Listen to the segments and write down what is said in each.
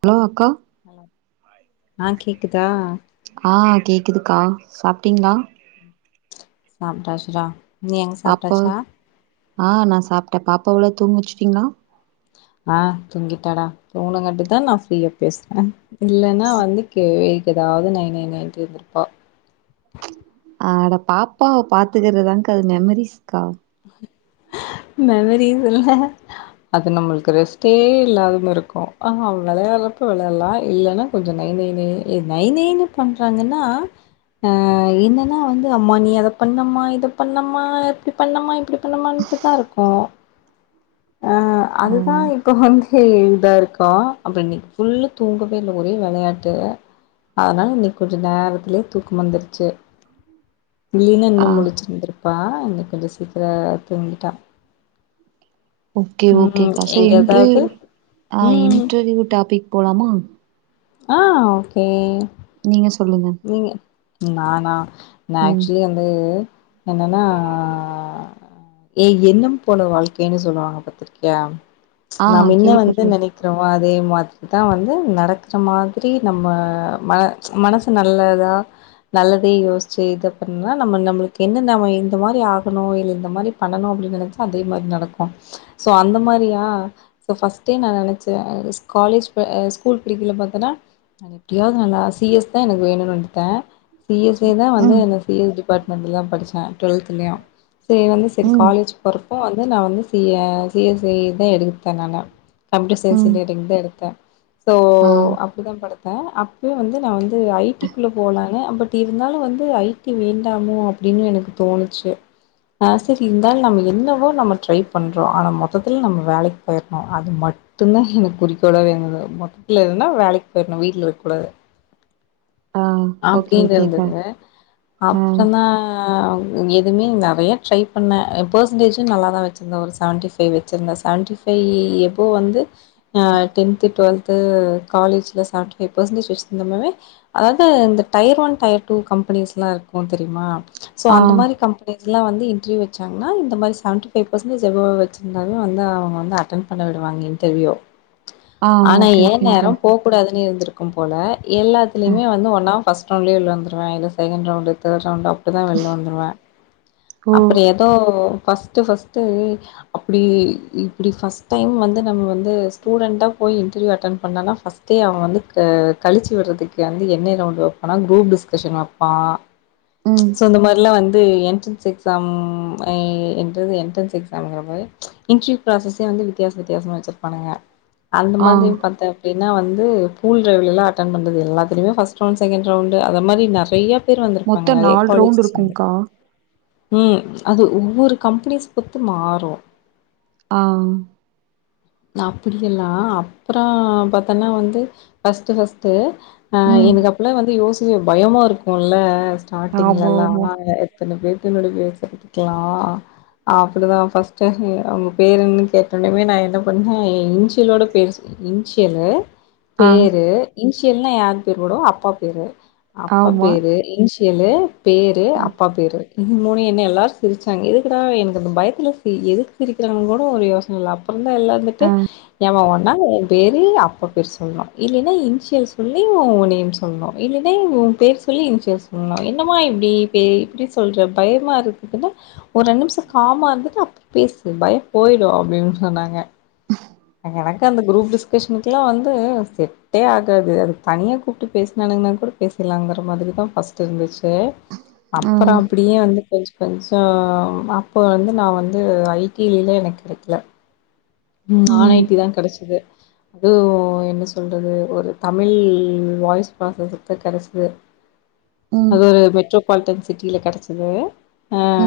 Hello அக்கா hello ஆ கேக்குத்தா ஆ கேக்குதுக்கா சாப்ட்டீங்ளா சாப்டாச்சுடா பாப்பா ஆ நா சாப்ட்டே பாப் பாவுலா தூங்கவச்சுட்டீங்களா ஆ தூங்கிட்டாடா தூங்ன காட்டு தா நா ஃப்ரீயா பேசுறே இல்லன்னா வந்து கே வை ஏதாவது நை நை நைன்ட்டு இருந்திருப்பா ஆ அத பாப்பாவ பாத்துக்கறதான்க்கா அது மெமரிஸ்க்கா மெமரிஸ் இல்ல அது நம்மளுக்கு ரெஸ்ட்டே இல்லாத மார் இருக்கு ஆ அவ வெளையாடுறப்ப வெளையாடலா இல்லன்னா கொஞ்சம் நை நை நை நை நைனு பண்றாங்கன்னா அ என்னன்னா வந்து அம்மா நீ அத பண்ணம்மா இத பண்ணம்மா இப் பண்ணம்மா இப்டி பண்ணமான்ட்டு தா இருக்கு ஆ ஆ அதுதா இப்போ வந்து இதா இருக்கு அப்புறோ இன்னைக்கு ஃபுல்லு தூங்கவே இல்ல ஒரே வெளையாட்டு அதனால இன்னைக்கு கொஞ்சம் நேரத்திலயே தூக்கம் வந்துருச்சு இல்லைனா ஆ இன்னும் முழிச்சிருந்திருப்பா இன்னைக்கு கொஞ்ச சீக்கிர தூங்கிட்டா ஓகே ஓகே ம் காசேரி எங்க ஏதாவது இன்டர்வியூ ஆ ம் இன்டர்வியூ டாபிக் போலாமா ஆ ஓகே நீங்க ஸ் சொல்லுங்க நீங்க நானா நா ம் ஆக்சுவலி வந்து என்னன்னா ஏ எண்ணம் போல வாழ்க்கைன்னு சொல்லுவாங்க பாத்திரிக்கியா ஆ நாம என்ன வந்து கேள்விப்பட்ரு நெனைக்கிறோ அ அதே மாதிரி தா வந்து நடக்கிற மாதிரி நம்ம ம மனசு நல்லதா நல்லதே யோஸ்ச்சு இத பண்ணா நம்ம நம்ளுக்கு என்னன்ன வே இந்த மாரி ஆகணும் இல்ல இந்த மாரி பண்ணனு அப்டினு நெனச்சா அதே மாதிரி நடக்கும் சோ அந்த மாரியா ஃபஸ்ட் டைம் நா நெனச்சே ஸ்காலேஜ் அ ஸ்கூல் படிக்கைல பாத்தனா நானு எப்டியாது நல்லா சி எஸ் தா எனக்கு வேணுன் எடுத்த சி எஸ் இ தா வந்து ம் சி எஸ் டிபார்ட்மெண்ட்லதா படிச்ச டுவெல்த்லயு செரி வந்து சரி ம் காலேஜ் போறப்ப வந்து நா வந்து சி சி எஸ் இ தா எடுத்த நானு கம்யூட்டர் சய்ன்ஸ் ம் இன்ஜினியரிங்தா எடுத்த சோ ஆ அப்டிதா படி ச்ச அப்பயு வந்து நா வந்து இது ஐ டி க்குள்ள போலானு பட் இருந்தாலு வந்து ஐ டி வேண்டாமோ அப்டினு எனக்கு தோணுச்சு ஆஸ் இட் இர்ந்தாலு நம்ம என்னவோ நம்ம ட்ரை பண்றோ ஆனா மொத்தத்துல நம்ம வேலைக்கு போயர்ணு அது மட்டுந்தா எனக்கு குறிக்கோளாவே இருந்துது மொத்தத்துல எதுனா வேலைக்கு போயிர்ணு வீட்ல இருக்க கூடாது ஆ ஓகே அப்டினு ஓகேக்கா இருந்துது ஆ அப்றந்தா இதுமே நெறையா ட்ரை பண்ண பெர்சன்டேஜு நல்லாதா வெச்சுருந்தே ஒரு செவன்டி ஃபைவ் வச்சுருந்தே செவன்டி ஃபைவ் எபோ வந்து டென்த்து டுவெல்த்து காலேஜ்ல செவன்டி ஃபைவ் பெர்சன்டேஜ் வெச்சுருந்தமவே அதாது இந்த டயர் ஒன் டயர் டூ கம்பெனிஸ்லா இருக்கு தெரிமா சோ ஆ அந்த மாரி கம்பெனி ஸ்லா வந்து இன்டர்வியூ வெச்சாங்னா இந்த மாரி செவன்டி ஃபைவ் பெர்சன்டஜ் எபோ வெச்சிருந்தாலு வந்து அவங்க வந்து அட்டன் பண்ண விடுவாங்க இன்டெர்வியூ ஆ ஆனா ஓகே எ ஓகேங்க்கா நேரம் போக கூடாதுனே இருந்திருக் கும் போல ஆ எல்லாத்லயுமே ஃபஸ்ட் ரவுண்டலயே வெளிய வந்துருவ இல்ல second round third round up to தா வெள்ல வந்துருவே ஓ அப்பறோ எதோ ஃபஸ்ட்டு ஃபஸ்ட்டு அப்டி இப்டி ஃபஸ்ட் டைம் வந்து நம்ம வந்து ஸ்டூடெண்ட்டா போய் இன்டர்வியூ அட்டென் பண்ணனனா ஃபஸ்ட்டே அவன் வந்து கழிச்சு விடுறதுக்கு து என்ன ரவுண்ட் வைப்பனா குரூப் டிஸ்கஷன் வைப்பா ம் சோ இந்த மாரில்லா வந் இது என்ட்ரன்ஸ் எக்ஸாம் என்றது என்ட்ரன்ஸ்ங்குற மாரி இன்டர்வியூ ப்ராஸ்சசே வந்து வித்தியாச வித்தியாசமா வச்சிருப்பானுக அந்த ஆ மாதிரி பாத்தா எப்டி என்ன வந்து ஃபூல் டிரைவ்லல்லா அட்டன் பண்றது எல்லா இதுமே பஸ்ட் ரவுண்ட் செகண்ட் ரவுண்டு அத மாரி நெறைய பேர் வந்திருப்பாங்க மொத்த நெறைய நாலு ரவுண்ட் காலேஜஸ்லருந்து இருக்கும்கா ம் அது ஒவ்வொரு கம்பெனிஸ் பொர்த்து மாறு ஆ அப்படி எல்லா அப்பறோ பாத்தன்னா வந்து ஃபஸ்ட்டு ஃபஸ்ட்டு ஆ ம் எனுக் அப்புல வந்து யோசி இது பயமா இருக்கும்ல ஸ்டார்டிங்ல ஆமா எல்லா ஆமா நாங்க எத்தன பேர் என்னுடைய பேசண்ட்க்கெல்லா அப்படிதா ஃபஸ்ட் டைம் இ அவுங்க பேரு என்னனு கேட்டொன்னமே நா என்ன பண் [unintelligible] இன்ஷியலோட பேரு [unintelligible] இன்ஷியலு ஆ பேரு இன் இன்ஷியல்னா யார் பேர் போடுவோ அப்பா பேரு அப்பா ஆமா பேரு இன்ஷி சியலு பேரு அப்பா பேரு இது மூணு என்ன எல்லாரு சிரிச்சாங்க எதுக்குடா எனக்கு அந்த பயத்தில்ல சிரி எதுக்கு சிரிக்கிறாங்க கூட ஒரு யோசனை இல்லை அப்பறம்தா [unintelligible] எல்லா இர்ந்துட்டு ஆ ஏமாற்ங்க நா என் பேரு அப்பா பேரு சொல்லனும் இல்லைன்னா இனிசியல் சொல்லி உன் நேம் சொல்னும் இல்லே டெய்லியு உன் பேர் சொல்லி இன்சியல் சொல்லணும் என்னமா இப்டி பே இப்டி சொல்ற பயமா இருக்குதுல்ல ஒரு ரெண் நிம்ஷோ காமா இருந்துட்டு அப் [inaudible] பேசு பயம் போய்டும் அப்டின்னு சொன்னாங்க எனக்கும் அந்த குரூப்க்கு கேஷனல்க்குலா வந்து செட்டே ஆகாது அது தனியா கூப்ட்டு பேஸ்னானுங்கனா கூட பேசலாங்கற மாதிரி தான் ஃபஸ்ட் இருந்துச்சு டு அப்புறம் ம் அப்டியே வந்து கொஞ் கொஞ்சோ அப்போ வந்து நா வந்து ஐ டி லயெல்லா எனக் கெடைக்கல நான் ஐ ம் டி தான் கெடச்சது அதுவும் என்ன சொல்றது ஒரு தமிழ் வாய்ஸ் ப்ராஸஸ்க்கு கெடச்சுது ம் அது ஒரு மெட்ரோ குவால்ட்டன் சிட்டில கெடச்சது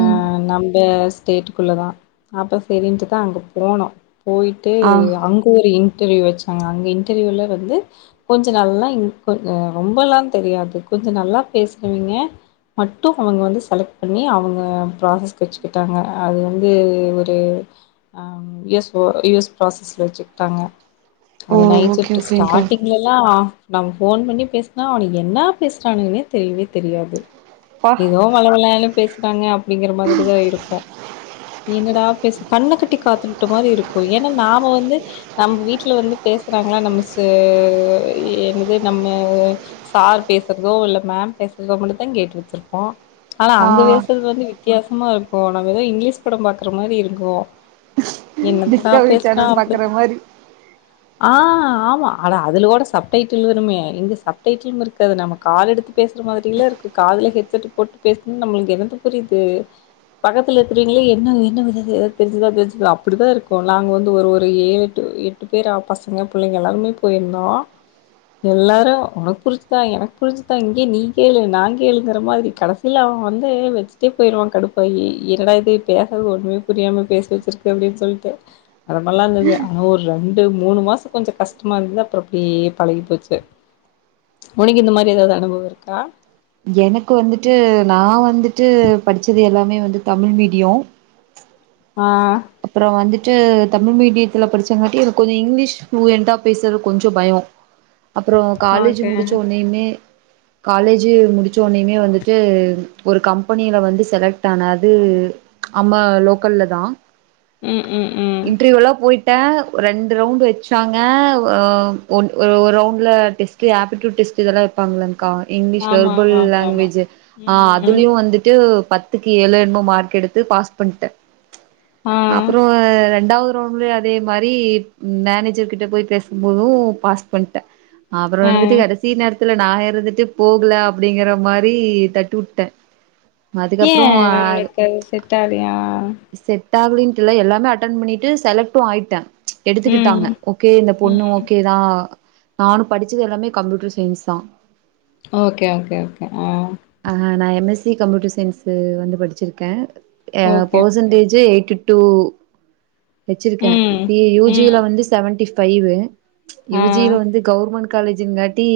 ம் நம்ப ஸ்டேட்டுக்குள்ள தான் அப்ப சரின்ட்டு தான் அங்க போனோம் போயிட்டு ஆ அங்க ஒரு இன்டர்வியூ வச்சாங்க அங்க இன்டர்வியூல வந்து கொஞ்ச நல்லா இன் கொஞ்ச ரொம்பல்லா தெரியாது கொஞ்ச நல்லா பேசுறவிங்க மட்டு அவங்க வந்து செலக்ட் பண்ணி அவங்க ப்ராசஸ்க்கு வெச்சுக்கிட்டாங்க அது வந்து ஒரு ஆஹ் எஸ் யூஸ் ப்ராசஸ்ல வச்சுக்கிட்டாங்க ஓ அது நைட் ஓகே சிப்ட் ஓகேங்க்கா ஸ்டார்ட்டிங்லல்லாம் நம்ம ஃபோன் பண்ணி பேஸ்னா அவனுக என்ன பேசறானுங்கனே தெரியவே தெரியாது ப்பா எதோ வழ வழனு பேஸ் காங்க அப்டிங்கிற மாதிரி தா இருக்கு என்னடா பேச கண்ண கட்டி காட்லுட்ட மாரி இரு க்கு ஏன்னா நாம வந்து நம்ம வீட்டுல வந்து பேசுறாங்களா நம்ம சே ஆ என்னது நம்ம சார் பேசுறதோ இல்ல மேம் பேசுறதோ மட்டும் தான் கேட்டு வச்சிருப்போம் ஆனா ஆ அங்க பேசுறது வந்து வி வித்தியாசமா இருக்கும் நம்ம ஏதோ இங்கிலீஷ் படம் பாக்குற மாரி இருக்கும் என்ன டிஸ்கவரி சேனல் பாக்குற மாரி ஆஹ் ஆமா அட அதுல கூட சப் டைட்டில் வருமே இங்க சப் டைட்டிலும் இருக்காது நம்ம கால் எடுத்து பேசுற மாரில்ல இருக்கு காதுல ஹெட்செட் போட்டு பேசுனா நம்மளுக்கு என்னத்த புரிது பக்கத்துல இருக்கறவீங்களே என்ன என்ன பண்ணுது தெரிஞ்சுதா பேசுதா அப்டிதா இருக்கு க்குல்ல அங்க வந்து ஒரு ஒரு ஏழெட்டு எட்டு பேரா பசங்க புள்ளைங்க எல்லாருமே போயிருந்தோம் எல்லாரும் உனக்கு புரிஞ்சுந்தா எனக்கு புரிஞ்சுதா இங்கே நீ கேளு நா கேளுங்கிற மாரி கடசீல அவன் வந்து வச்சுட்டே‌ போய்றுவான் கடுப்பாயி என்னடா இது பேசறது ஒன்மே புரியாம பேசி வச்சிருக்கு அப்டின்னு சொல்ட்டு அது மாரிலாம் இருந்தது ஆனா ஒரு ரெண்டு மூணு மாசம் கொஞ்சம் கஷ்டமா இருந்தது அப்புறம் அப்டியே பழகி போச்சு உனக்கு இந்த மாரி ஏதாவது அனுபவம் இருக்கா எனக்கு வந்துட்டு நா வந்து டு படிச்சது எல்லா மே வந்து தமிழ் மீடியோ ஆஹ் அப்புறம் வந்துட்டு தமிழ் மீடியத்துல படிச்சாங்காட்டியு எனக்கு கொஞ்சோ இங்கிலீஷ் ஃப்ளூயன்டா பேசுறதுக்கு கொஞ்சோ பயம் அப்புறம் காலேஜ் ஓகே முடிச்ச உட்னயுமே காலேஜு முடிச்சோனமே வந்துட்டு ஒரு கம்பெனியில வந்து செலக்ட் ஆனா அது நம்ம லோக்கல்லதா ம் ம் ம் ட்ட ரெண்டு ரவுண்டு வெச்சாங்க ஒ ஒ ஒரு ரவுண்டுல டெஸ்ட்டு ஆப்டியுட் டெஸ்ட்டு இதெல்லா வெப்பாங்கல்லங் க்கா இங்கிலிஷ் ஆமா வெர்பல் ஆமா ஆமா ஆமா லாங்வேஜு ஆ ம் அதுலயு வந்துட்டு பத்துக்கு ஏழோ என்னமோ மார்க் எடுத்து பாஸ் பண்ட்ட ஆ அப்றொ ரெண்டாவு து ரவுண்ட்லயு அதே மாரி மேனேஜர் கிட்ட போய் பேசும் போது பாஸ் பண்ட்ட அப்ற ஆ வந்துட்டு கடைசி நேர த்துல நா இருந்துட்டு போகல அப்டிங்கிற மாரி தட்டுட்டே ஏ உனக்கு அது செட்டாவ்லியா ட்டாகுலி ன்டில்ல எல்லாமே அட்டன் பண்ணிட்டு செலக்ட்டு ஆய்ட்ட ம் எடுத்துகிட்டாங்க ஓகே இந்த பொண்ணு ம் ஓகேதா நானு படிச்சது எல்லாமே கம்ப்யூட்டர் சயின்ஸ்தா ஓகே ஓகே ஓகே ஆ கம்பியூட்டர் சயின்சு வந்து படிச்சிருக்கே எ okay okay percentage okay eighty two வெச்சிருக்கே ம் பி யூ ஜி ம் ல வந்து செவன்ட்டி ஃபைவு ஆ யூ ஜி ல வந்து கவுர்மெண்ட் காலேஜிங் காட்டி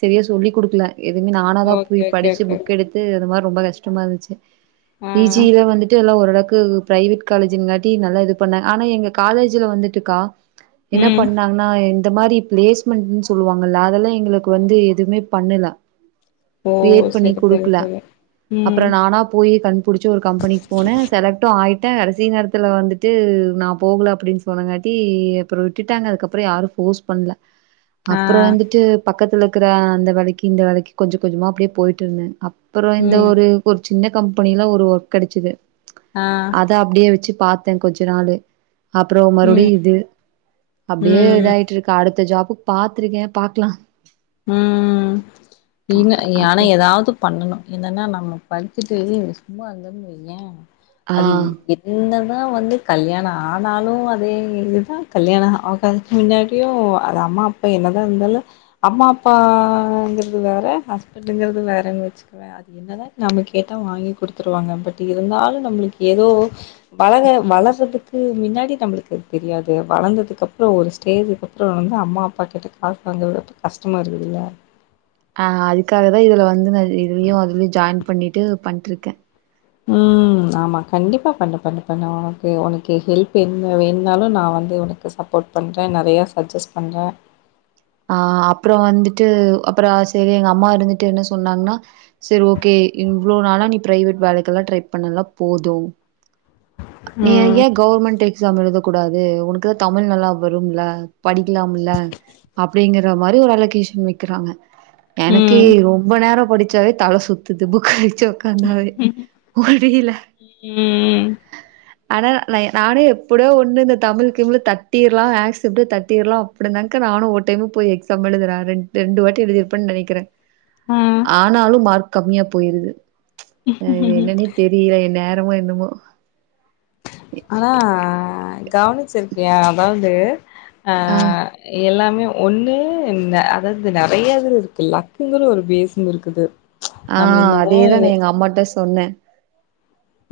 செரியா சொல்லி குடுக்கல எதுமே நானாதா போய் ஓகே ஓகே படிச்சு ஓகே புக் எடுத்து அதமார் ரொம்ப கஷ்டமா இருந்துச்சு ஆ பி ஜி ல வந்துட்டு எல்லா ஒரளவுக் கு ப்ரைவே ட் காலேஜுங்காட்டி நல்லா இது பண்ணா ஆனா எங்க காலேஜுல வந்துட்டுக்கா என்ன ம் பண்ணாங்னா இந்த மாரி பிலேஸ்மெண்ட்டுன் சொல்லுவாங்கல்ல அதெல்லா எங் களுக்கு வந்து எதுமே பண்ணுல ஓ கிரியேட் பண்ணி செரி செரி குடுக்குல செரி அப்பற ம் நானா போயி கண்பிடிச்சு ஒரு கம்பெனிக்கு போனே செலக்ட்டு ஆய் ட்ட கடைசி நேரத்துல வந்துட்டு நா போகல அப்டின் சொன்னங்காட்டி அப்புற விட்டுட்டாங்க அதுக்கப்புற யாரு ஃபோர்ஸ் பண்ல ஆ அப்பற வந்துட்டு பக்கத்துல க்கற அந்த வேலைக்கு இந்த வேலைக்கு கொஞ்ச கொஞ்சமா அப்டியே போயிட்டிருந்த அப் அப்புற இந்த ம் ஒரு கொஞ்ச சின்ன கம்பெனில ஒரு ஒர்க் கெடச்சுது ஆ அத அப்டியே வெச்சு பா த்தே கொஞ்ச நாலு அப்புறம் மறுபடியும் ம் இது அப்பிடியே ம் இதாயிட்டு இருக்கா அடுத்த ஜாப் ஓ பாத்துருக்கே பாக்கலா ம் நீங்க எல்லாரு அப்டி எதாவது பண்ணணு என்னனா நம்ம படிச்சுட்டு சும்மா இந்தோன்னு வெயேன் அது ஆ எதுன்னா அதெல்லா வந்து கல்யாணம் ஆனாலும் அதே இதுதான் கல்யாண ஆகாததுக்கு மின்னாடியும் அது அம்மா அப்பா என்னதான் இருந்தாலும் அம்மா அப்பாங்கிறது வேற ஹஸ்பண்டங்கிறது வேறன்னு வச்சுக்குவே அது என்னதான் நம்ம கேட்டா வாங்கி குடுத்துருவாங்க பட் இருந்தாலும் நம்மளுக்கு ஏதோ வளர வளர்றதுக்கு மின்னாடி நம்பளுக்கு தெரியாது வளந்ததுக்கு அப்பறம் ஒரு ஸ்டேஜ்க்கு அப்பறம் ரொம்ப அம்மா அப்பா கிட்ட காசு வாங்கவே கஷ்டமா இருக்குதுல ஆ அதுக்காக தான் இதுல வந்து நா இதுலயு அதுலயு ஜாய்ண்ட் பண்ணிட்டு பண்ட்ருக்கேன் ம் ஆமா கண்டிப்பா பண்ணு பண்ணு பண்ணு ஓகே ஓனக்கு ஹெல்ப் என்ன வேணுனாலும் நான் வந்து உனக்கு சப்போர்ட் பண்றேன் நறைய சஜஸ்ட் பண்றே ஆ அப்புறம் வந்துட்டு அப்புறம் செரி எங்க அம்மா இருந்துட்டு என்ன சொன்னாங்கன்னா செரி ஓகே இவ்ளோ நாளா நீ பிரைவேட் வேலைக்குல்லா ட்ரை பண்ணலாம் போதும் அ நீ ம். ஏன் கவுர்மெண்ட் எக்ஸாம் எழுதக் கூடாது உனக்குதான் தமிழ் நல்லா வரும்ல படிக்கலாம்ல அப்டிங்கிற மாரி ஒரு அலோகேஷன் வெக்கிறாங்க எனக்கே ம். ரொம்ப நேர படிச் தல சுத்துது புக் உக்கந்தாவே முடில ம். ஆனா நானு எப்டியோ ஒண்ணு இந்த தமிழ் கிமிழ் தட்டிறலாம் ஆக்சப்ட தட்டிடலாம் அப்படினாக்க நானு ஒ டைம் போய் எக்ஸாம் எழுதுற ரென் ரெண்டுவாட்டி எழுதிருபே நெனைக்கிறே ஆ. ஆனாலும் மார்க் கம்மியா போயிருது ம்ஹ்ம். என்னன்னே தெரியல என் நேரம் என்னமோ என்னமோ ஆனா கவனிச்சிருக்கியா அதாவுது ஆ ஆஹ் எல்லாம் ஒண்ணு அதாது நெறைய இது இருக்குல க்குங்கற ஒரு [unintelligible] இருக்குது நம்ம ஆஹ் என்னதான் அதேதான் நான் எங்க அம்மாட்ட சொன்னே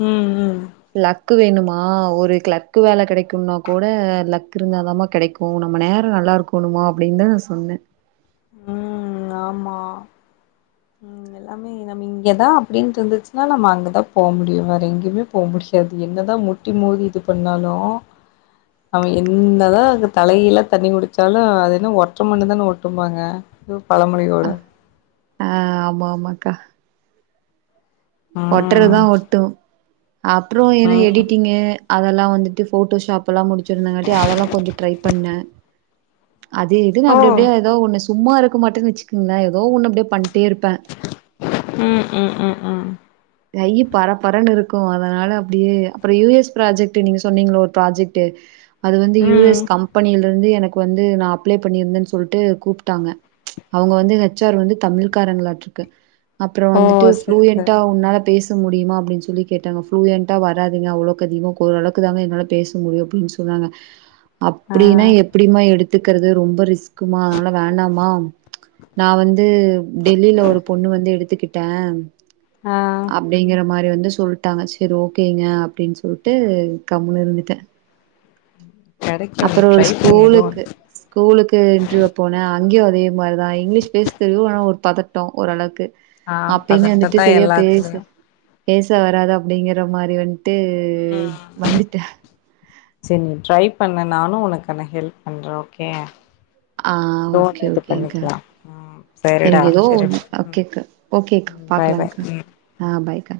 ம், ம். லக்கு வேணுமா ஆஹ் ஒரு கிளர்க்கு வேல கிடைக்கும்னா கூட லக் இருந்தாதாம கெடைக்கூ நம்ம நேரோ நல்லா இருக்கணுமா அப்டின்னு சொன்னே உம் ஆமா உம் எல்லாமே நம்ம இங்கதான் அப்டின்டு இருந்துச்சுன்னா நம்ம அங்கதான் போ முடியு வேற எங்கேயுமே போ முடியாது என்னதான் முட்டி மோதி இது பண்ணாலு நம்ம என்னதான் வந்து தலைகீழ தண்ணி குடிச்சாலும் அது என்ன ஒற்ற மண்ணு தான ஒட்டும்பாங்க பழமொழிக் ஒட அஹ் ஆமா ஆமாக்கா ம் ஒட்டுறதுதான் ஒட்டு அப்பறோ என்ன ம் எடிட்டிங்கு அதெல்லா வந்துட்டு போட்டோஷாப்லாம் முடிச்சிருந்தாங்காட்டி அதெல்லா கொஞ்சோ ட்ரை பண்ணே அது இதுன்னு ஓ அப்டி அப்டியா ஏதோ ஒன்னு சும்மா இருக்க மாட்டேன்னு வச்சுக்கங்களன் ஏதோ ஒன்னு அப்டியே பண் உம் உம் உம் உம் கையி பரப்பரன்னு இருக்கூ அதனால அப்டியே அப்பறோ யு. எஸ் ப்ராஜெக்ட் நீங்க சொன்னீங்களா ஒரு ப்ராஜெக்ட்டு அது வந்து யூ. ம் எஸ் கம்பெனில் இருந்து எனக்கு வந்து நா அப்ளை பண்ணியிருந்தேன்னு சொல்லிட்டு கூப்டாங்க அவுங்க வந்து ஹெச். ஆர் வந்து தமிழ்காரங்களாட்டு இருக்கு அப்பறோ ஓ வந்துட்டு சரி சரி ஃப்ளூயண்டா உன்னால பேச முடியுமா அப்டின்னு சொல்லி கேட்டாங்க ஃப்ளுயண்டா வராதுங்க அவ்ளோக்கு அதிகம் ஓரளவுக்குதாங்க என்னால பேச முடியும் அப்டின்னு சொன்னாங்க ஆ அப்டின்னா எப்டிமா எடு த்துக்கிறது ரொம்ப ரிஸ் க்மா அதனால வேண்டாமா நா வந்து டெல்லியில ஒரு பொண்ணு வந்து எடுத்துக்கிட் டேன் ஆ அப்டிங்கற மாரி வந்து ஸ் சொல்ட்டாங்க செரி ஓகேங்க அப்டின்னு சொல்ட்டு கம்முனு இருந்துட்டேன் கெடைக்கு நீ அப்புறோ ஒரு ட்ரை பண்ணு எதோ ஸ்கூலுக்கு ஒன்னு ஸ்கூலுக்கு இன்டர்வியூ போனேன் அங்கேயும் மாரி தான் இங்கிலீஷ் பேச தெரியும் ஆனா ஒரு பதட்டோ ஓரளவுக்கு ஆஹ் அப்பயுமே வந்துட்டு பதட்டதா சரியா எல்லாத் பேசு பேச வராது அப்டிங்கற மாரி வந் ட்டு வந்துட்டே செரி நீ ட்ரை பண்ணு நானும் உனக்கான ஹெல்ப் பண்றேன் ஓகே ஆஹ் ஏதோ ஓகே ஒன்னு இது ஓகேங்கா பண்ணிக்கலா ம் சரிடா எனக்கு ஏதோ சரி ஒன்னு அ ம் ஓகேக்கா ஓகேக்கா ம் பாய் பாய் பாக்கலாங்கா ம் ஆஹ் பாய்கா